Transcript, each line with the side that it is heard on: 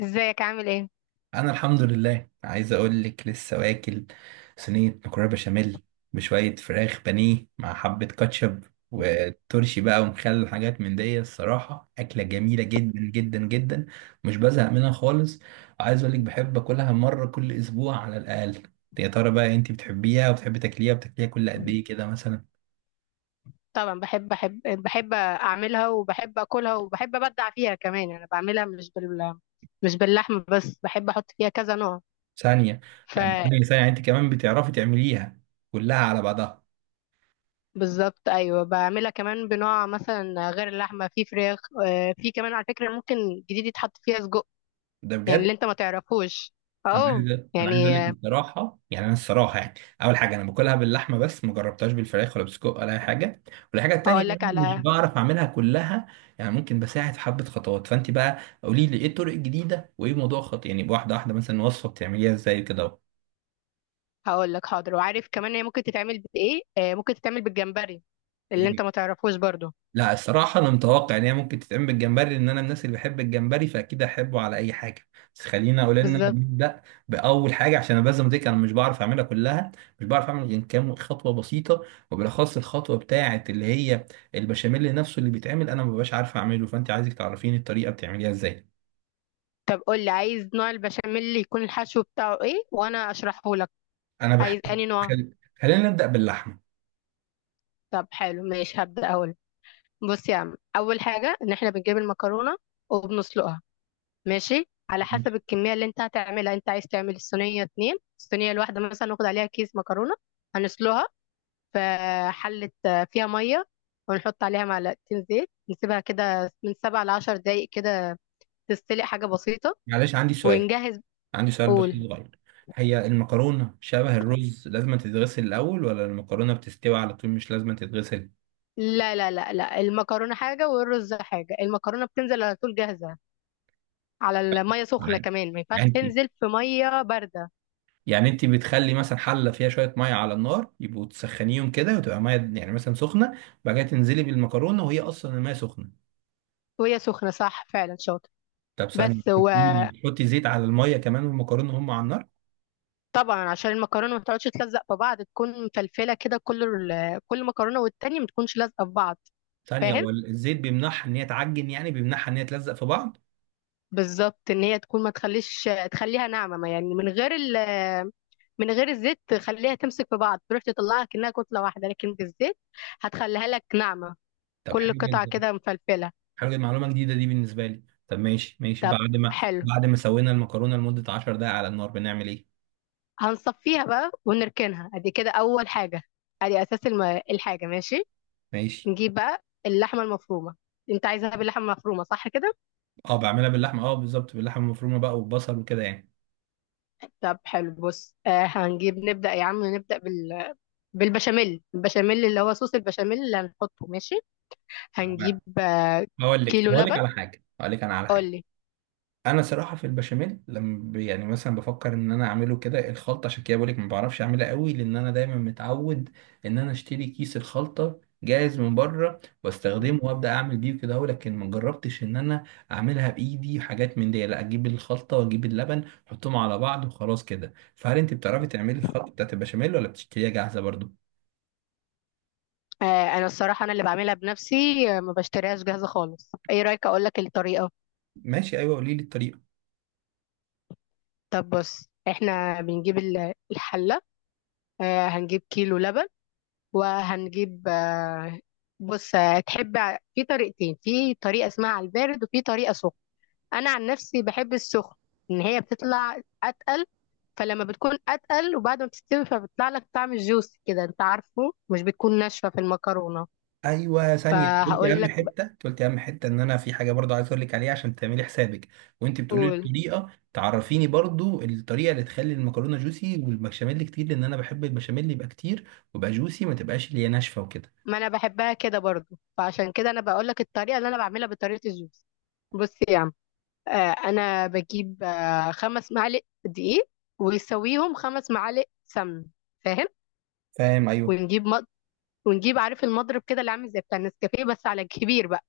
left: ازيك عامل ايه؟
right: انا الحمد لله عايز اقول لك لسه واكل صينيه مكرونه بشاميل بشويه فراخ بانيه مع حبه كاتشب وترشي بقى ومخلل حاجات من دي. الصراحه اكله جميله جدا جدا جدا، مش بزهق منها خالص. وعايز اقول لك بحب اكلها مره كل اسبوع على الاقل. يا ترى بقى انت بتحبيها وبتحبي تاكليها وبتاكليها كل قد ايه كده مثلا؟
left: طبعا بحب بحب بحب اعملها، وبحب اكلها، وبحب ابدع فيها كمان. انا بعملها مش باللحم بس، بحب احط فيها كذا نوع.
right: ثانيه،
left: ف
right: يعني ثانيه انت كمان بتعرفي تعمليها كلها على بعضها؟
left: بالظبط، ايوه بعملها كمان بنوع مثلا غير اللحمه، في فراخ. في كمان على فكره ممكن جديد يتحط فيها سجق،
right: ده
left: يعني اللي
right: بجد؟
left: انت ما تعرفوش.
right: انا
left: اه
right: عايز انا عايز اقول
left: يعني آه،
right: لك بصراحه، يعني انا الصراحه يعني اول حاجه انا باكلها باللحمه بس ما جربتهاش بالفراخ ولا بسجق ولا اي حاجه. والحاجه التانيه
left: اقول
right: إن
left: لك
right: انا مش
left: على...
right: بعرف اعملها كلها. يعني ممكن بساعد في حبه خطوات، فانت بقى قولي لي ايه الطرق الجديده وايه موضوع خط، يعني واحده واحده مثلا وصفه بتعمليها ازاي كده.
left: هقول لك حاضر. وعارف كمان هي ممكن تتعمل بايه؟ ممكن تتعمل بالجمبري، اللي انت ما تعرفوش برضو.
right: لا الصراحة أنا متوقع إن هي ممكن تتعمل بالجمبري، لأن أنا من الناس اللي بحب الجمبري فأكيد أحبه على أي حاجة. بس خلينا أقول إن أنا
left: بالظبط.
right: نبدأ بأول حاجة، عشان أنا بزم ديك أنا مش بعرف أعملها كلها، مش بعرف أعمل غير كام خطوة بسيطة. وبالأخص الخطوة بتاعة اللي هي البشاميل نفسه اللي بيتعمل، أنا مببقاش عارف أعمله، فأنت عايزك تعرفيني الطريقة بتعمليها إزاي.
left: طب قول لي، عايز نوع البشاميل اللي يكون الحشو بتاعه ايه وانا اشرحه لك.
right: أنا بحب
left: عايز اني نوع.
right: خل... خلينا نبدأ باللحمة.
left: طب حلو، ماشي هبدأ اقول. بص يا عم، اول حاجة ان احنا بنجيب المكرونة وبنسلقها. ماشي، على حسب
right: ماشي.
left: الكمية اللي انت هتعملها. انت عايز تعمل الصينية اتنين، الصينية الواحدة مثلا ناخد عليها كيس مكرونة. هنسلقها في حلة فيها مية، ونحط عليها معلقتين زيت. نسيبها كده من سبع لعشر دقايق كده تستلق، حاجة بسيطة.
right: معلش عندي سؤال،
left: ونجهز.
right: عندي سؤال بس
left: قول.
right: صغير. هي المكرونة شبه الرز لازم تتغسل الأول، ولا المكرونة بتستوي على طول مش لازم تتغسل؟
left: لا لا لا لا، المكرونة حاجة والرز حاجة. المكرونة بتنزل على طول جاهزة على المية سخنة،
right: عادي.
left: كمان ما ينفعش
right: يعني انت
left: تنزل في مية باردة.
right: يعني انت بتخلي مثلا حلة فيها شوية مية على النار يبقوا تسخنيهم كده وتبقى مية، يعني مثلا سخنة، بعد كده تنزلي بالمكرونة وهي أصلا المية سخنة.
left: وهي سخنة، صح فعلا شاطر.
right: طب ثانية،
left: بس.
right: انت بتقولي لي بتحطي زيت على المية كمان والمكرونة هم على النار؟
left: وطبعا عشان المكرونة ما تقعدش تلزق في بعض تكون مفلفلة كده، كل كل مكرونة والتانية ما تكونش لازقة في بعض.
right: ثانية،
left: فاهم.
right: هو الزيت بيمنعها إن هي تعجن، يعني بيمنعها إن هي تلزق في بعض؟
left: بالظبط، ان هي تكون، ما تخليش، تخليها ناعمة. ما يعني من غير الزيت تخليها تمسك في بعض، تروح تطلعها كأنها كتلة واحدة، لكن بالزيت هتخليها لك ناعمة،
right: طب
left: كل
right: حلو
left: قطعة
right: جدا.
left: كده مفلفلة.
right: حاجه معلومه جديده دي بالنسبه لي. طب ماشي ماشي،
left: طب حلو.
right: بعد ما سوينا المكرونه لمده 10 دقائق على النار بنعمل ايه؟
left: هنصفيها بقى ونركنها ادي كده اول حاجه، ادي اساس الحاجه. ماشي.
right: ماشي.
left: نجيب بقى اللحمه المفرومه. انت عايزها باللحمه المفرومه صح كده؟
right: اه بعملها باللحمه، اه بالظبط باللحمه المفرومه بقى والبصل وكده يعني.
left: طب حلو. بص، هنجيب، نبدا يا عم، بالبشاميل. اللي هو صوص البشاميل اللي هنحطه. ماشي. هنجيب
right: هقول لك، طب
left: كيلو
right: اقول لك
left: لبن.
right: على حاجه، هقول لك انا على
left: قول
right: حاجه.
left: لي.
right: انا صراحه في البشاميل لما يعني مثلا بفكر ان انا اعمله كده الخلطه، عشان كده بقولك ما بعرفش اعملها قوي، لان انا دايما متعود ان انا اشتري كيس الخلطه جاهز من بره واستخدمه وابدا اعمل بيه كده لكن ما جربتش ان انا اعملها بايدي حاجات من دي، لا اجيب الخلطه واجيب اللبن احطهم على بعض وخلاص كده. فهل انت بتعرفي تعملي الخلطه بتاعت البشاميل ولا بتشتريها جاهزه برضو؟
left: آه انا الصراحه انا اللي بعملها بنفسي، ما بشتريهاش جاهزه خالص. ايه رايك اقول لك الطريقه؟
right: ماشي، ايوه قولي لي الطريقه.
left: طب بص، احنا بنجيب الحله. هنجيب كيلو لبن. وهنجيب آه، بص آه، تحب في طريقتين، في طريقة اسمها على البارد وفي طريقة سخن. أنا عن نفسي بحب السخن، إن هي بتطلع أتقل. فلما بتكون أتقل وبعد ما بتستوي، فبيطلع لك طعم الجوس كده، أنت عارفه مش بتكون ناشفة في المكرونة.
right: ايوه ثانيه، انت قلتي
left: فهقول
right: اهم
left: لك.
right: حته، انت قلتي اهم حته، ان انا في حاجه برضو عايز اقول لك عليها عشان تعملي حسابك وانت بتقولي لي
left: بقول.
right: الطريقه، تعرفيني برضو الطريقه اللي تخلي المكرونه جوسي والبشاميل كتير، لان انا بحب البشاميل يبقى كتير ويبقى جوسي، ما تبقاش اللي هي ناشفه وكده.
left: ما أنا بحبها كده برضو، فعشان كده أنا بقول لك الطريقة اللي أنا بعملها بطريقة الجوس. بص يا عم. آه، انا بجيب خمس معالق دقيق، ويسويهم خمس معالق سمن. فاهم.
right: فاهم ايوه.
left: ونجيب مض... ونجيب، عارف المضرب كده، اللي عامل زي بتاع النسكافيه بس على كبير بقى.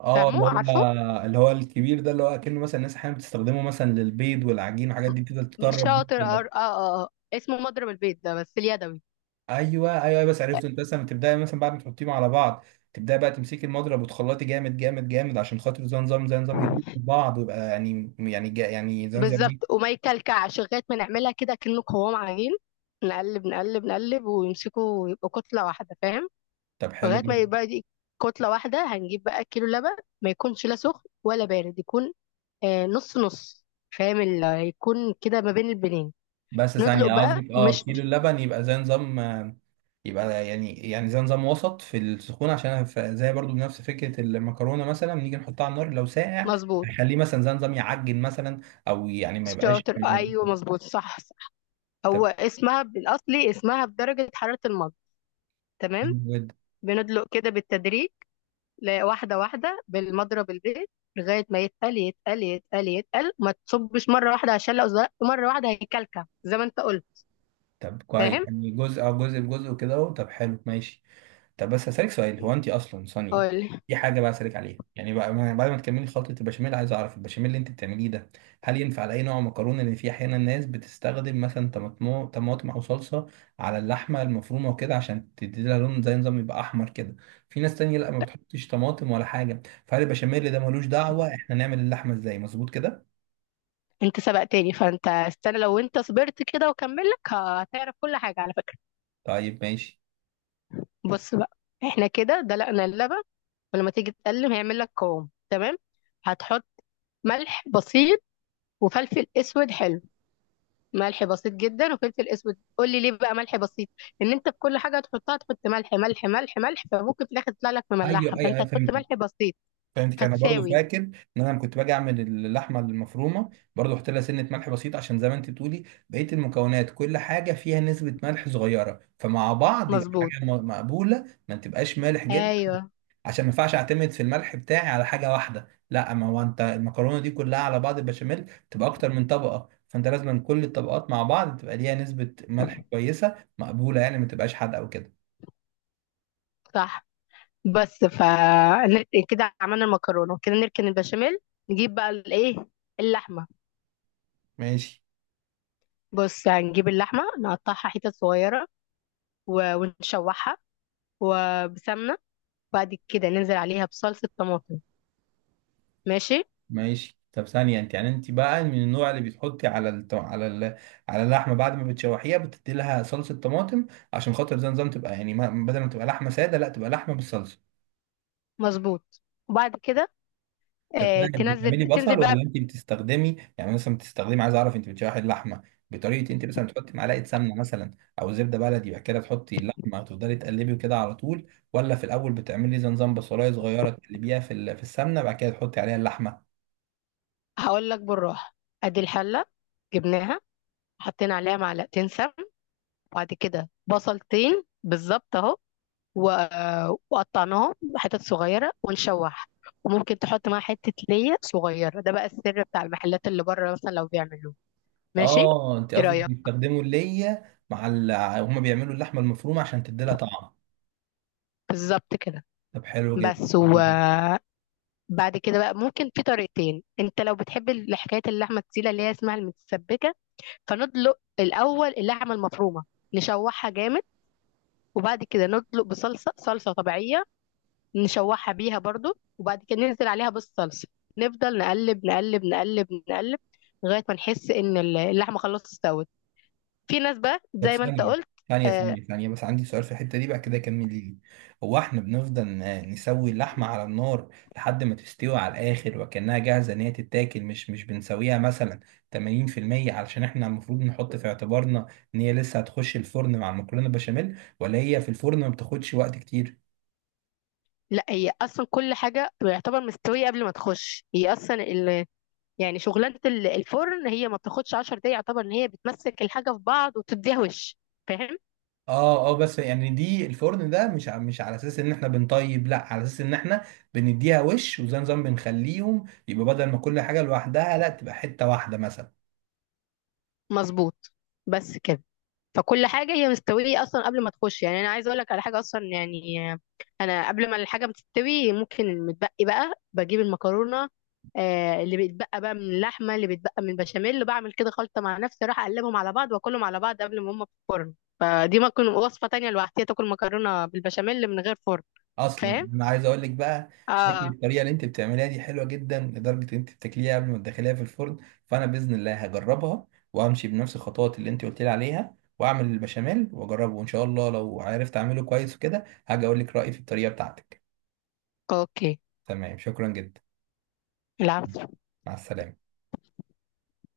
right: اه
left: فاهمه عارفه
right: اللي هو الكبير ده، اللي هو اكنه مثلا الناس احيانا بتستخدمه مثلا للبيض والعجين والحاجات دي بتفضل تدرب بيه
left: شاطر.
right: كده.
left: اسمه مضرب البيض ده بس اليدوي.
right: ايوه ايوه بس عرفته. انت مثلا تبداي مثلا بعد ما تحطيهم على بعض تبداي بقى تمسكي المضرب وتخلطي جامد جامد جامد، عشان خاطر زي نظام يدوب في بعض ويبقى، يعني يعني زي نظام
left: بالظبط،
right: ايه.
left: وما يكلكعش لغايه ما نعملها كده كأنه قوام عجين، نقلب نقلب نقلب، ويمسكوا ويبقوا كتله واحده. فاهم.
right: طب حلو
left: لغايه ما
right: جدا.
left: يبقى دي كتله واحده. هنجيب بقى كيلو لبن. ما يكونش لا سخن ولا بارد، يكون نص نص. فاهم، اللي هيكون كده ما بين البنين.
right: بس
left: ندلق
right: ثانيه،
left: بقى
right: قصدك اه كيلو
left: مشط.
right: اللبن يبقى زي نظام يبقى يعني زي نظام وسط في السخون، عشان زي برضو نفس فكره المكرونه مثلا نيجي نحطها على النار لو ساقع
left: مظبوط.
right: هنخليه مثلا زي نظام يعجن مثلا، او يعني
left: شاطر
right: ما
left: ايوه،
right: يبقاش-.
left: مظبوط صح صح.
right: طب
left: هو اسمها بالاصلي اسمها بدرجه حراره المضغ. تمام.
right: حلو جدا.
left: بندلق كده بالتدريج، واحده واحده بالمضرب البيت، لغايه ما يتقل يتقل يتقل يتقل. ما تصبش مره واحده، عشان لو زرقت مره واحده هيكلكع زي ما انت قلت.
right: طب كويس،
left: فاهم.
right: يعني جزء او جزء بجزء وكده اهو. طب حلو ماشي. طب بس هسألك سؤال، هو انت اصلا ثانية،
left: قول.
right: دي حاجة بقى اسألك عليها، يعني بقى بعد ما تكملي خلطة البشاميل عايز اعرف البشاميل اللي انت بتعمليه ده هل ينفع على اي نوع مكرونة؟ لان في احيانا ناس بتستخدم مثلا طماطم او صلصة على اللحمة المفرومة وكده عشان تدي لها لون زي نظام يبقى احمر كده. في ناس تانية لا ما بتحطش طماطم ولا حاجة، فهل البشاميل ده ملوش دعوة احنا نعمل اللحمة ازاي مظبوط كده؟
left: انت سبقتني، فانت استنى، لو انت صبرت كده وكملك هتعرف كل حاجه على فكره.
right: طيب ماشي.
left: بص بقى، احنا كده دلقنا اللبن، ولما تيجي تقلم هيعمل لك قوام تمام. هتحط ملح بسيط وفلفل اسود حلو. ملح بسيط جدا وفلفل اسود. قول لي ليه بقى ملح بسيط؟ ان انت في كل حاجه هتحطها تحط ملح ملح ملح ملح، فممكن في الاخر تطلع لك
right: ايوه
left: مملحه،
right: ايوه
left: فانت
right: ايوه
left: هتحط
right: فهمت،
left: ملح بسيط
right: فهمتك. انا برضو
left: فتساوي.
right: فاكر ان انا لما كنت باجي اعمل اللحمه المفرومه برضو احط لها سنه ملح بسيط، عشان زي ما انت بتقولي بقيه المكونات كل حاجه فيها نسبه ملح صغيره، فمع بعض يبقى
left: مظبوط
right: حاجه مقبوله ما تبقاش مالح جدا.
left: ايوه
right: عشان ما ينفعش اعتمد في الملح بتاعي على حاجه واحده، لا ما هو انت المكرونه دي كلها على بعض البشاميل تبقى اكتر من طبقه، فانت لازم كل الطبقات مع بعض تبقى ليها نسبه ملح كويسه مقبوله، يعني ما تبقاش حادقه وكده.
left: صح. بس ف كده عملنا المكرونه كده، نركن البشاميل. نجيب بقى الايه، اللحمه.
right: ماشي
left: بص هنجيب اللحمه، نقطعها حتت صغيره ونشوحها وبسمنة. بعد كده ننزل عليها بصلصة طماطم. ماشي.
right: ماشي. طب ثانية، انت بقى من النوع اللي بتحطي على على على اللحمة بعد ما بتشوحيها بتدي لها صلصة طماطم، عشان خاطر زي نظام تبقى يعني ما... بدل ما تبقى لحمة سادة لا تبقى لحمة بالصلصة؟
left: مظبوط. وبعد كده
right: طب ثانية،
left: تنزل
right: بتعملي
left: تنزل
right: بصل
left: بقى.
right: ولا انت بتستخدمي، يعني مثلا بتستخدمي، عايز اعرف انت بتشوحي اللحمة بطريقة انت مثلا بتحطي معلقة سمنة مثلا او زبدة بلدي، بعد كده تحطي اللحمة وتفضلي تقلبي كده على طول، ولا في الاول بتعملي زي نظام بصلاية صغيرة تقلبيها في في السمنة بعد كده تحطي عليها اللحمة؟
left: هقول لك بالراحة. ادي الحلة جبناها، حطينا عليها معلقتين سمن. بعد كده بصلتين بالظبط اهو، وقطعناهم حتت صغيرة ونشوح. وممكن تحط معاها حتة ليا صغيرة، ده بقى السر بتاع المحلات اللي بره مثلا لو بيعملوه. ماشي.
right: اه انت
left: ايه
right: قصدك
left: رأيك؟
right: بيستخدموا اللية مع هما بيعملوا اللحمة المفرومة عشان تديلها طعم؟
left: بالظبط كده.
right: طب حلو جدا.
left: بس و
right: حلو جدا.
left: بعد كده بقى ممكن في طريقتين. انت لو بتحب حكايه اللحمه التقيله اللي هي اسمها المتسبكه، فندلق الاول اللحمه المفرومه نشوحها جامد، وبعد كده ندلق بصلصه طبيعيه نشوحها بيها برضو، وبعد كده ننزل عليها بالصلصه، نفضل نقلب نقلب نقلب نقلب لغايه ما نحس ان اللحمه خلاص استوت. في ناس بقى
right: طب
left: زي ما انت
right: ثانية
left: قلت.
right: ثانية
left: آه
right: ثانية ثانية بس عندي سؤال في الحتة دي بقى كده، كمل لي. هو احنا بنفضل نسوي اللحمة على النار لحد ما تستوي على الآخر وكأنها جاهزة إن هي تتاكل، مش بنسويها مثلا 80%، علشان احنا المفروض نحط في اعتبارنا إن هي لسه هتخش الفرن مع المكرونة بشاميل، ولا هي في الفرن ما بتاخدش وقت كتير؟
left: لا هي اصلا كل حاجه يعتبر مستويه قبل ما تخش هي اصلا، يعني شغلانة الفرن هي ما بتاخدش 10 دقايق، يعتبر ان هي بتمسك الحاجة في بعض وتديها وش. فاهم.
right: اه اه، بس يعني دي الفرن ده مش مش على اساس ان احنا بنطيب، لا على اساس ان احنا بنديها وش وزي نظام بنخليهم يبقى، بدل ما كل حاجه لوحدها لا تبقى حته واحده مثلا.
left: مظبوط. بس كده. فكل حاجة هي مستوية أصلا قبل ما تخش. يعني أنا عايزة أقول لك على حاجة أصلا، يعني أنا قبل ما الحاجة بتستوي ممكن المتبقي بقى بجيب المكرونة، اللي بيتبقى بقى من اللحمة اللي بيتبقى من البشاميل، اللي بعمل كده خلطة مع نفسي، أروح أقلبهم على بعض وأكلهم على بعض قبل ما هما في الفرن. فدي ممكن وصفة تانية لوحدها، تاكل مكرونة بالبشاميل من غير فرن.
right: اصلا
left: فاهم؟
right: انا عايز اقول لك بقى شكل
left: اه.
right: الطريقه اللي انت بتعمليها دي حلوه جدا لدرجه ان انت بتاكليها قبل ما تدخليها في الفرن. فانا باذن الله هجربها وامشي بنفس الخطوات اللي انت قلت لي عليها واعمل البشاميل واجربه، وان شاء الله لو عرفت اعمله كويس وكده هاجي اقول لك رايي في الطريقه بتاعتك.
left: اوكي.
right: تمام شكرا جدا.
left: العفو.
right: مع السلامه.